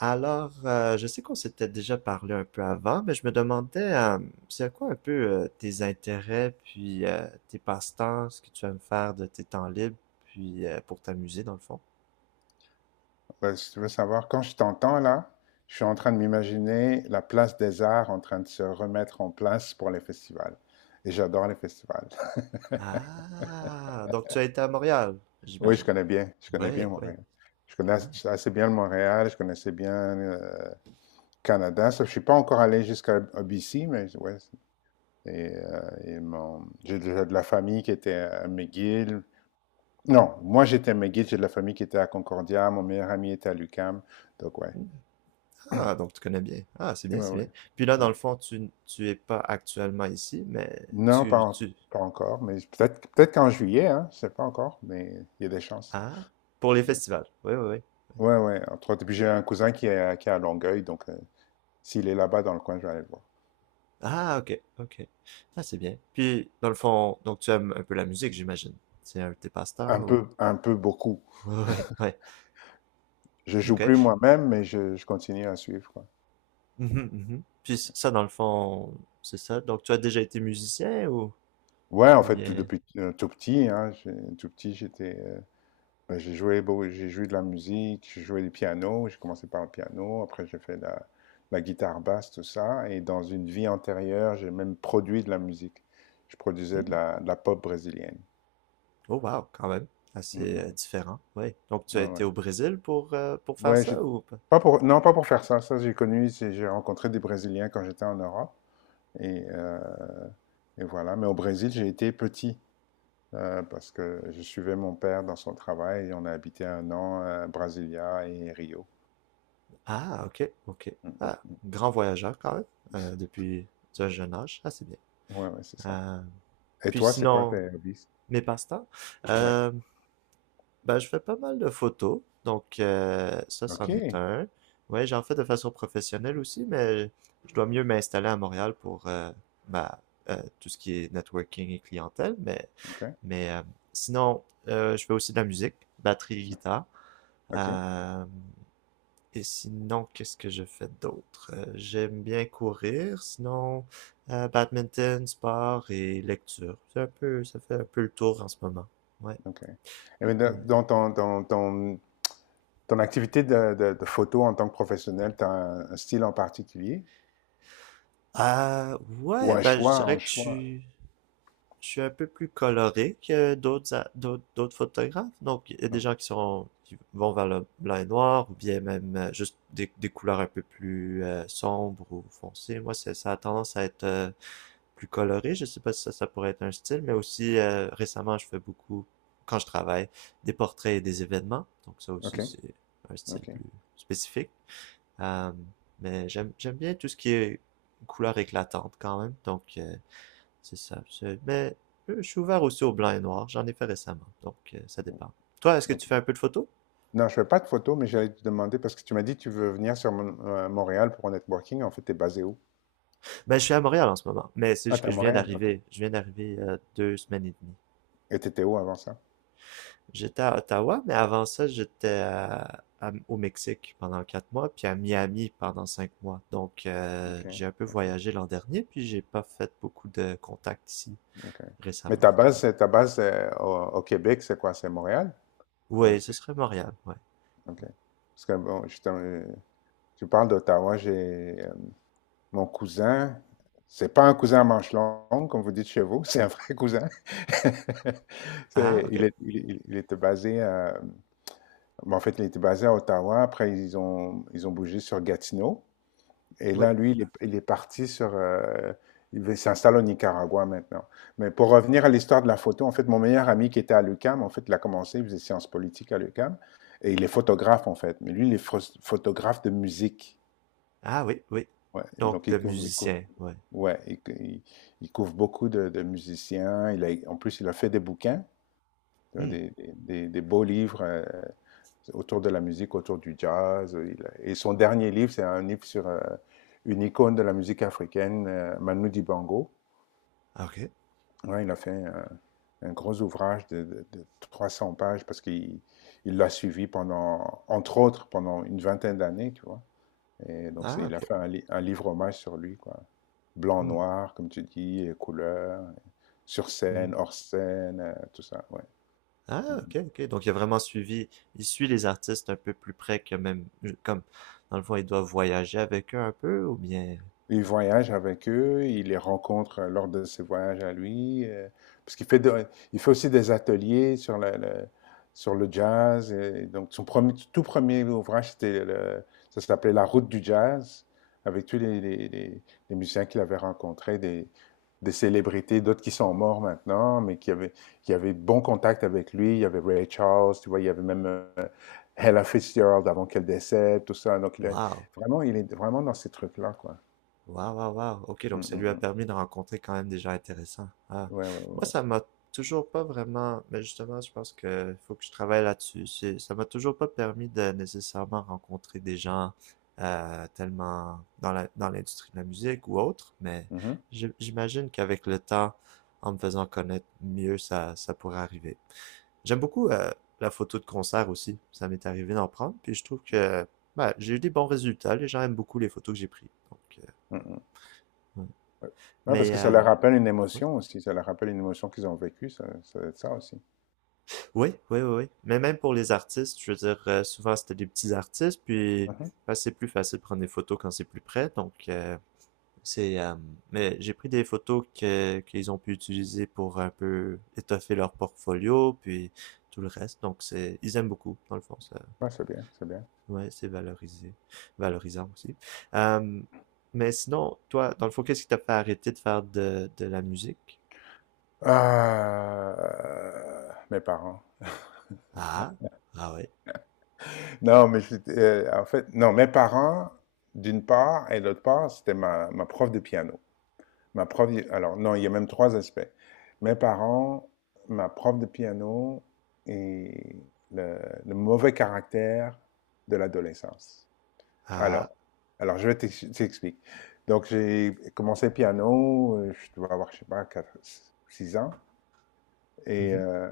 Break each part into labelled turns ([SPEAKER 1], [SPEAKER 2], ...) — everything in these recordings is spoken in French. [SPEAKER 1] Je sais qu'on s'était déjà parlé un peu avant, mais je me demandais, c'est quoi un peu tes intérêts, puis tes passe-temps, ce que tu aimes faire de tes temps libres, puis pour t'amuser dans le fond.
[SPEAKER 2] Ouais, si veux savoir, quand je t'entends là, je suis en train de m'imaginer la place des arts en train de se remettre en place pour les festivals. Et j'adore les festivals.
[SPEAKER 1] Ah, donc tu as été à Montréal,
[SPEAKER 2] Oui,
[SPEAKER 1] j'imagine.
[SPEAKER 2] je connais bien
[SPEAKER 1] Oui, oui.
[SPEAKER 2] Montréal. Je connais
[SPEAKER 1] Ah,
[SPEAKER 2] assez bien le Montréal, je connaissais bien euh, Canada. Sauf que je suis pas encore allé jusqu'à BC, mais ouais. Et j'ai déjà de la famille qui était à McGill. Non, moi j'étais à McGill, j'ai de la famille qui était à Concordia, mon meilleur ami était à l'UQAM. Donc ouais,
[SPEAKER 1] Ah, donc tu connais bien. Ah, c'est
[SPEAKER 2] ouais,
[SPEAKER 1] bien, c'est
[SPEAKER 2] ouais.
[SPEAKER 1] bien. Puis là, dans le
[SPEAKER 2] Ouais.
[SPEAKER 1] fond, tu es pas actuellement ici, mais
[SPEAKER 2] Non, pas,
[SPEAKER 1] tu, tu...
[SPEAKER 2] pas encore, mais peut-être qu'en juillet, hein, je sais pas encore, mais il y a des chances.
[SPEAKER 1] Ah, pour les festivals. Oui, oui, oui.
[SPEAKER 2] Ouais, ouais, entre autres. Et puis j'ai un cousin qui est à Longueuil, donc s'il est là-bas dans le coin, je vais aller le voir.
[SPEAKER 1] Ah, ok, ok. Ah, c'est bien. Puis, dans le fond, donc tu aimes un peu la musique, j'imagine. C'est un de tes passe-temps ou...
[SPEAKER 2] Un peu beaucoup.
[SPEAKER 1] Ouais, ouais.
[SPEAKER 2] Je joue plus
[SPEAKER 1] Ok.
[SPEAKER 2] moi-même, mais je continue à suivre, quoi.
[SPEAKER 1] Mhm, mhm. Puis ça, dans le fond, c'est ça. Donc, tu as déjà été musicien
[SPEAKER 2] Ouais, en
[SPEAKER 1] ou
[SPEAKER 2] fait,
[SPEAKER 1] bien...
[SPEAKER 2] depuis tout petit, hein, tout petit, j'étais. Ben, j'ai joué, j'ai joué de la musique, j'ai joué du piano, j'ai commencé par le piano, après j'ai fait la guitare basse, tout ça, et dans une vie antérieure, j'ai même produit de la musique. Je produisais de
[SPEAKER 1] Hmm.
[SPEAKER 2] la, de la pop brésilienne.
[SPEAKER 1] Oh, wow, quand même.
[SPEAKER 2] Mm,
[SPEAKER 1] Assez
[SPEAKER 2] mm.
[SPEAKER 1] différent, ouais. Donc, tu as
[SPEAKER 2] Ouais,
[SPEAKER 1] été
[SPEAKER 2] ouais.
[SPEAKER 1] au Brésil pour faire
[SPEAKER 2] Ouais,
[SPEAKER 1] ça ou pas?
[SPEAKER 2] pas pour, non, pas pour faire ça. Ça, j'ai connu, j'ai rencontré des Brésiliens quand j'étais en Europe, et, euh, et voilà. Mais au Brésil, j'ai été petit, parce que je suivais mon père dans son travail, et on a habité un an à Brasilia et Rio.
[SPEAKER 1] Ah, ok, ok.
[SPEAKER 2] Mm,
[SPEAKER 1] Ah,
[SPEAKER 2] mm.
[SPEAKER 1] grand voyageur quand même, depuis un jeune âge. Ah, c'est bien.
[SPEAKER 2] Ouais, ouais, c'est ça.
[SPEAKER 1] Euh,
[SPEAKER 2] Et
[SPEAKER 1] puis
[SPEAKER 2] toi, c'est quoi tes
[SPEAKER 1] sinon,
[SPEAKER 2] hobbies?
[SPEAKER 1] mes passe-temps.
[SPEAKER 2] Ouais.
[SPEAKER 1] Euh, Ben, je fais pas mal de photos, donc ça, c'en est
[SPEAKER 2] OK.
[SPEAKER 1] un. Ouais, j'en fais de façon professionnelle aussi, mais je dois mieux m'installer à Montréal pour ma, tout ce qui est networking et clientèle. Mais,
[SPEAKER 2] OK.
[SPEAKER 1] mais sinon, je fais aussi de la musique, batterie, guitare.
[SPEAKER 2] OK.
[SPEAKER 1] Euh, et sinon, qu'est-ce que je fais d'autre? J'aime bien courir, sinon badminton, sport et lecture. C'est un peu, ça fait un peu le tour en ce moment. Ouais,
[SPEAKER 2] OK. Et bien,
[SPEAKER 1] ouais.
[SPEAKER 2] ton activité de photo en tant que professionnel, tu as un style en particulier?
[SPEAKER 1] Ah
[SPEAKER 2] Ou
[SPEAKER 1] ouais,
[SPEAKER 2] un, non,
[SPEAKER 1] ben je dirais
[SPEAKER 2] un
[SPEAKER 1] que
[SPEAKER 2] choix?
[SPEAKER 1] je suis un peu plus coloré que d'autres a- d'autres d'autres photographes. Donc il y a des
[SPEAKER 2] Non.
[SPEAKER 1] gens qui sont qui vont vers le blanc et noir ou bien même juste des couleurs un peu plus sombres ou foncées. Moi c'est ça a tendance à être plus coloré. Je sais pas si ça pourrait être un style, mais aussi récemment je fais beaucoup quand je travaille des portraits et des événements. Donc ça aussi
[SPEAKER 2] OK.
[SPEAKER 1] c'est un style
[SPEAKER 2] OK.
[SPEAKER 1] plus spécifique. Euh, mais j'aime bien tout ce qui est couleur éclatante quand même. Donc, c'est ça. Mais je suis ouvert aussi au blanc et noir. J'en ai fait récemment. Donc, ça dépend. Toi, est-ce que tu
[SPEAKER 2] OK.
[SPEAKER 1] fais un peu de photo?
[SPEAKER 2] Non, je fais pas de photo, mais j'allais te demander parce que tu m'as dit que tu veux venir sur Montréal pour un networking. En fait, tu es basé où?
[SPEAKER 1] Ben, je suis à Montréal en ce moment. Mais c'est
[SPEAKER 2] Ah,
[SPEAKER 1] juste
[SPEAKER 2] t'es
[SPEAKER 1] que
[SPEAKER 2] à
[SPEAKER 1] je viens
[SPEAKER 2] Montréal. OK.
[SPEAKER 1] d'arriver. Je viens d'arriver deux semaines et demie.
[SPEAKER 2] Et t'étais où avant ça?
[SPEAKER 1] J'étais à Ottawa, mais avant ça, j'étais au Mexique pendant quatre mois, puis à Miami pendant cinq mois. Donc,
[SPEAKER 2] OK.
[SPEAKER 1] j'ai un peu
[SPEAKER 2] OK.
[SPEAKER 1] voyagé l'an dernier, puis j'ai pas fait beaucoup de contacts ici
[SPEAKER 2] OK. Mais
[SPEAKER 1] récemment.
[SPEAKER 2] ta
[SPEAKER 1] Ouais.
[SPEAKER 2] base, ta base c'est au Québec, c'est quoi? C'est Montréal?
[SPEAKER 1] Ouais, ce serait Montréal, ouais.
[SPEAKER 2] OK. Parce que bon, justement, tu parles d'Ottawa, j'ai mon cousin, c'est pas un cousin à manche longue, comme vous dites chez vous, c'est un vrai cousin.
[SPEAKER 1] Ah,
[SPEAKER 2] C'est- il,
[SPEAKER 1] ok.
[SPEAKER 2] est- il était basé à, bon, en fait, il était basé à Ottawa, après ils ont bougé sur Gatineau. Et
[SPEAKER 1] Oui.
[SPEAKER 2] là, lui, il est parti sur, il s'installe au Nicaragua maintenant. Mais pour revenir à l'histoire de la photo, en fait, mon meilleur ami qui était à l'UQAM, en fait, il a commencé, il faisait sciences politiques à l'UQAM, et il est photographe, en fait. Mais lui, il est photographe de musique.
[SPEAKER 1] Ah, oui, oui.
[SPEAKER 2] Ouais. Et
[SPEAKER 1] Donc,
[SPEAKER 2] donc,
[SPEAKER 1] de musicien, ouais.
[SPEAKER 2] ouais, il couvre beaucoup de musiciens. Il a, en plus, il a fait des bouquins, tu vois,
[SPEAKER 1] Hmm.
[SPEAKER 2] des beaux livres, autour de la musique, autour du jazz. Et son dernier livre, c'est un livre sur une icône de la musique africaine, Manu Dibango.
[SPEAKER 1] Ah, ok.
[SPEAKER 2] Ouais, il a fait un gros ouvrage de 300 pages parce qu'il il l'a suivi pendant, entre autres, pendant une vingtaine d'années, tu vois. Et donc,
[SPEAKER 1] Ah,
[SPEAKER 2] il a
[SPEAKER 1] ok.
[SPEAKER 2] fait un livre hommage sur lui, quoi. Blanc,
[SPEAKER 1] Hmm.
[SPEAKER 2] noir, comme tu dis, et couleurs, sur
[SPEAKER 1] Mhm.
[SPEAKER 2] scène, hors scène, tout ça, ouais. Mm.
[SPEAKER 1] Ah, ok, ok. Donc, il a vraiment suivi, il suit les artistes un peu plus près que même, comme, dans le fond, il doit voyager avec eux un peu, ou bien,
[SPEAKER 2] Il voyage avec eux, il les rencontre lors de ses voyages à lui, parce qu'il fait, il fait aussi des ateliers sur sur le jazz. Et donc, son premier, tout premier ouvrage, c'était ça s'appelait La route du jazz, avec tous les musiciens qu'il avait rencontrés, des célébrités, d'autres qui sont morts maintenant, mais qui avaient de bons contacts avec lui. Il y avait Ray Charles, tu vois, il y avait même Ella Fitzgerald avant qu'elle décède, tout ça. Donc,
[SPEAKER 1] Wow.
[SPEAKER 2] vraiment, il est vraiment dans ces trucs-là, quoi.
[SPEAKER 1] Waouh, waouh, waouh. Ok, donc
[SPEAKER 2] Mmh,
[SPEAKER 1] ça
[SPEAKER 2] mmh,
[SPEAKER 1] lui a
[SPEAKER 2] mmh.
[SPEAKER 1] permis de rencontrer quand même des gens intéressants. Ah.
[SPEAKER 2] Ouais, ouais,
[SPEAKER 1] Moi,
[SPEAKER 2] ouais, ouais.
[SPEAKER 1] ça m'a toujours pas vraiment, mais justement, je pense que faut que je travaille là-dessus. C'est- Ça m'a toujours pas permis de nécessairement rencontrer des gens tellement dans la, dans l'industrie de la musique ou autre, mais
[SPEAKER 2] Mmh, mh.
[SPEAKER 1] j'imagine qu'avec le temps, en me faisant connaître mieux, ça pourrait arriver. J'aime beaucoup la photo de concert aussi. Ça m'est arrivé d'en prendre, puis je trouve que bah, j'ai eu des bons résultats. Les gens aiment beaucoup les photos que j'ai prises. Donc,
[SPEAKER 2] Mmh.
[SPEAKER 1] ouais.
[SPEAKER 2] Ouais. Ouais, parce
[SPEAKER 1] Mais
[SPEAKER 2] que ça
[SPEAKER 1] euh,
[SPEAKER 2] leur rappelle une
[SPEAKER 1] ouais,
[SPEAKER 2] émotion aussi, ça leur rappelle une émotion qu'ils ont vécue, ça doit être ça aussi.
[SPEAKER 1] ouais, ouais, ouais, ouais. Mais même pour les artistes, je veux dire, souvent c'était des petits artistes, puis
[SPEAKER 2] Mmh.
[SPEAKER 1] bah, c'est plus facile de prendre des photos quand c'est plus près. Donc c'est, euh, mais j'ai pris des photos que qu'ils ont pu utiliser pour un peu étoffer leur portfolio, puis tout le reste. Donc c'est, ils aiment beaucoup dans le fond. Ça,
[SPEAKER 2] Ouais, c'est bien, c'est bien.
[SPEAKER 1] ouais, c'est valorisé, valorisant aussi. Euh, mais sinon, toi, dans le fond, qu'est-ce qui t'a fait arrêter de faire de la musique?
[SPEAKER 2] Mes parents.
[SPEAKER 1] Ah, ah ouais,
[SPEAKER 2] Non, mais je en fait, non, mes parents, d'une part et d'autre part, c'était ma prof de piano. Ma prof Alors non, il y a même 3 aspects. Mes parents, ma prof de piano et le le mauvais caractère de l'adolescence.
[SPEAKER 1] ah.
[SPEAKER 2] Alors, alors, je vais t'explique. Donc, j'ai commencé piano, je dois avoir, je sais pas, 4, 6 ans. Et
[SPEAKER 1] Mhm.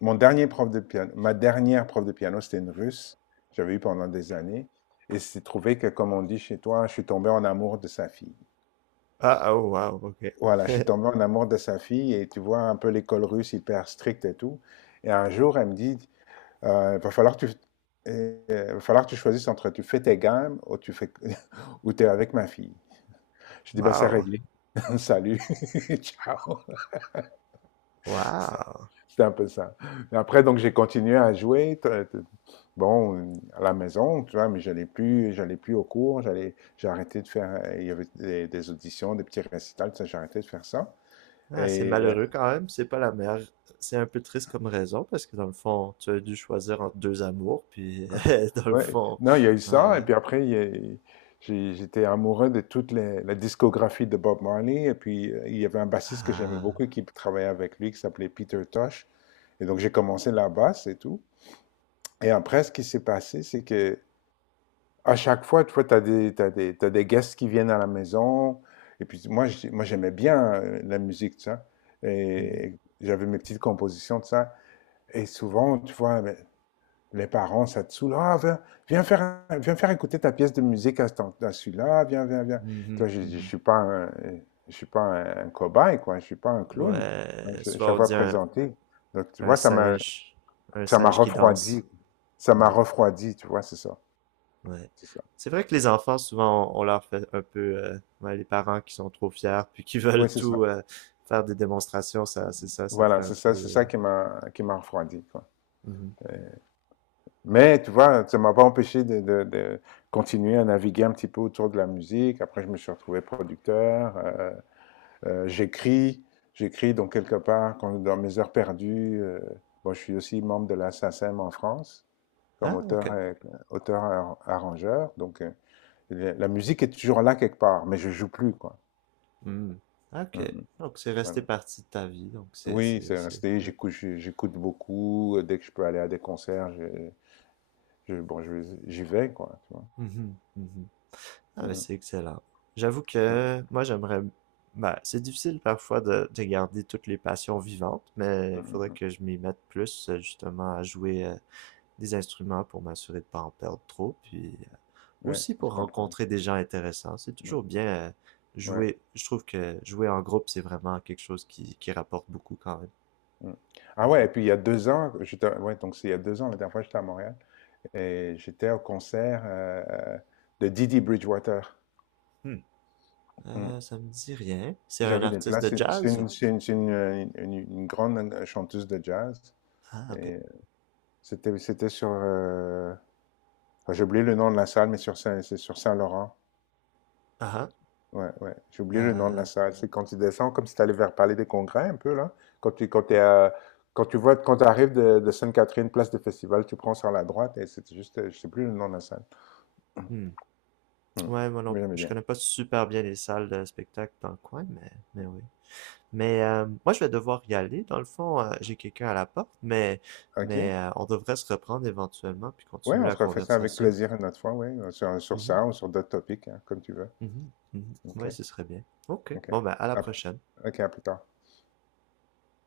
[SPEAKER 2] mon dernier prof de piano, ma dernière prof de piano, c'était une russe. J'avais eu pendant des années. Et c'est trouvé que, comme on dit chez toi, je suis tombé en amour de sa fille.
[SPEAKER 1] Ah, oh, wow, ok.
[SPEAKER 2] Voilà, je suis tombé en amour de sa fille et tu vois un peu l'école russe hyper stricte et tout. Et un jour, elle me dit, euh, va falloir que tu, va falloir que tu choisisses entre tu fais tes gammes ou tu fais, ou t'es avec ma fille. Je dis, bah, c'est
[SPEAKER 1] Wow,
[SPEAKER 2] réglé. Salut. Ciao. Ça-
[SPEAKER 1] wow.
[SPEAKER 2] C'était un peu ça. Mais après, donc, j'ai continué à jouer. Bon, à la maison, tu vois, mais j'allais plus au cours. J'ai arrêté de faire, il y avait des auditions, des petits récitals, tout ça, j'ai arrêté de faire ça.
[SPEAKER 1] Ah, c'est
[SPEAKER 2] Et,
[SPEAKER 1] malheureux quand même, c'est pas la meilleure. C'est un peu triste comme raison, parce que dans le fond, tu as dû choisir entre deux amours, puis dans le
[SPEAKER 2] ouais,
[SPEAKER 1] fond.
[SPEAKER 2] non, il y a eu
[SPEAKER 1] Ah
[SPEAKER 2] ça. Et
[SPEAKER 1] ouais.
[SPEAKER 2] puis après, il y a- j'ai- j'étais amoureux de toute la discographie de Bob Marley. Et puis, il y avait un bassiste que j'aimais
[SPEAKER 1] Ah.
[SPEAKER 2] beaucoup qui travaillait avec lui, qui s'appelait Peter Tosh. Et donc, j'ai commencé la basse et tout. Et après, ce qui s'est passé, c'est que à chaque fois, tu vois, t'as des guests qui viennent à la maison. Et puis moi, moi j'aimais bien la musique, tu vois. Et,
[SPEAKER 1] Mhm,
[SPEAKER 2] et j'avais mes petites compositions, de ça. Et souvent, tu vois, ben, les parents, ça te saoule. Ah, viens faire, viens faire écouter ta pièce de musique à celui-là. Viens, viens, viens. Tu
[SPEAKER 1] mhm,
[SPEAKER 2] vois, je
[SPEAKER 1] mhm.
[SPEAKER 2] suis pas un cobaye, quoi. Je suis pas un clown. Hein,
[SPEAKER 1] Ouais,
[SPEAKER 2] Chaque
[SPEAKER 1] souvent on
[SPEAKER 2] fois
[SPEAKER 1] dit
[SPEAKER 2] présenté. Donc, tu
[SPEAKER 1] un
[SPEAKER 2] vois, ça m'a,
[SPEAKER 1] singe, un
[SPEAKER 2] ça m'a
[SPEAKER 1] singe qui danse.
[SPEAKER 2] refroidi. Ça m'a
[SPEAKER 1] Ouais,
[SPEAKER 2] refroidi, tu vois, c'est ça.
[SPEAKER 1] ouais.
[SPEAKER 2] C'est ça.
[SPEAKER 1] C'est vrai que les enfants, souvent, on leur fait un peu, ouais, les parents qui sont trop fiers, puis qui veulent
[SPEAKER 2] Oui, c'est ça.
[SPEAKER 1] tout faire des démonstrations, ça, c'est ça, ça
[SPEAKER 2] Voilà,
[SPEAKER 1] fait un peu.
[SPEAKER 2] c'est ça qui m'a refroidi, quoi.
[SPEAKER 1] Mhm.
[SPEAKER 2] Mais tu vois, ça m'a pas empêché de continuer à naviguer un petit peu autour de la musique. Après, je me suis retrouvé producteur. J'écris, donc quelque part quand, dans mes heures perdues. Bon, je suis aussi membre de la SACEM en France comme
[SPEAKER 1] Ah, ok.
[SPEAKER 2] auteur arrangeur. Donc la musique est toujours là quelque part, mais je joue plus quoi.
[SPEAKER 1] Hmm. Ok.
[SPEAKER 2] Mm, mm,
[SPEAKER 1] Donc, c'est
[SPEAKER 2] voilà.
[SPEAKER 1] resté partie de ta vie. Donc,
[SPEAKER 2] Oui, c'est
[SPEAKER 1] c'est,
[SPEAKER 2] resté.
[SPEAKER 1] ouais.
[SPEAKER 2] J'écoute, j'écoute beaucoup. Dès que je peux aller à des concerts, bon, j'y vais, quoi, tu vois.
[SPEAKER 1] Mhm, mhm. Ah, mais
[SPEAKER 2] Mm,
[SPEAKER 1] c'est excellent. J'avoue
[SPEAKER 2] mm,
[SPEAKER 1] que moi, j'aimerais, ben, c'est difficile parfois de garder toutes les passions vivantes, mais
[SPEAKER 2] mm,
[SPEAKER 1] il
[SPEAKER 2] mm,
[SPEAKER 1] faudrait
[SPEAKER 2] mm.
[SPEAKER 1] que je m'y mette plus, justement, à jouer des instruments pour m'assurer de pas en perdre trop, puis
[SPEAKER 2] Ouais,
[SPEAKER 1] aussi
[SPEAKER 2] je
[SPEAKER 1] pour
[SPEAKER 2] comprends.
[SPEAKER 1] rencontrer des gens intéressants. C'est
[SPEAKER 2] Mm.
[SPEAKER 1] toujours bien
[SPEAKER 2] Ouais.
[SPEAKER 1] jouer. Je trouve que jouer en groupe, c'est vraiment quelque chose qui rapporte beaucoup quand même.
[SPEAKER 2] Mm. Ah ouais,
[SPEAKER 1] Mhm.
[SPEAKER 2] et puis il y a 2 ans, j'étais, ouais, donc c'est il y a 2 ans, la dernière fois, j'étais à Montréal et j'étais au concert de Didi Bridgewater.
[SPEAKER 1] Hmm.
[SPEAKER 2] Mm.
[SPEAKER 1] Ça me dit rien. C'est un
[SPEAKER 2] J'avais des
[SPEAKER 1] artiste
[SPEAKER 2] places.
[SPEAKER 1] de
[SPEAKER 2] C'est c'est
[SPEAKER 1] jazz ou?
[SPEAKER 2] une, c'est une, c'est une, une grande chanteuse de jazz.
[SPEAKER 1] Ah, ok.
[SPEAKER 2] Et c'était sur. Enfin, j'ai oublié le nom de la salle, mais c'est sur Saint-Laurent.
[SPEAKER 1] Ah,
[SPEAKER 2] Ouais, ouais. J'ai
[SPEAKER 1] ah,
[SPEAKER 2] oublié le nom de la salle. C'est quand tu descends, comme si tu allais vers Palais des Congrès un peu, là. Quand tu, quand t'es
[SPEAKER 1] oh,
[SPEAKER 2] à- quand tu vois, Quand tu arrives de Sainte-Catherine, place de festival, tu prends sur la droite et c'est juste, je sais plus le nom de la salle.
[SPEAKER 1] hmm.
[SPEAKER 2] Hmm.
[SPEAKER 1] Ouais, moi non,
[SPEAKER 2] Mais j'aimais
[SPEAKER 1] je
[SPEAKER 2] bien.
[SPEAKER 1] connais pas super bien les salles de spectacle dans le coin, mais
[SPEAKER 2] Hmm.
[SPEAKER 1] oui. Mais moi, je vais devoir y aller. Dans le fond, j'ai quelqu'un à la porte, mais,
[SPEAKER 2] OK?
[SPEAKER 1] mais on devrait se reprendre éventuellement puis
[SPEAKER 2] Ouais,
[SPEAKER 1] continuer
[SPEAKER 2] on
[SPEAKER 1] la
[SPEAKER 2] se refait ça avec
[SPEAKER 1] conversation.
[SPEAKER 2] plaisir une autre fois, ouais. Sur
[SPEAKER 1] Mhm,
[SPEAKER 2] ça ou sur d'autres topics, hein, comme tu veux.
[SPEAKER 1] mhm, mhm.
[SPEAKER 2] OK,
[SPEAKER 1] Ouais, ce serait bien. Ok.
[SPEAKER 2] OK.
[SPEAKER 1] Bon, ben, à la
[SPEAKER 2] À-
[SPEAKER 1] prochaine.
[SPEAKER 2] OK, à plus tard.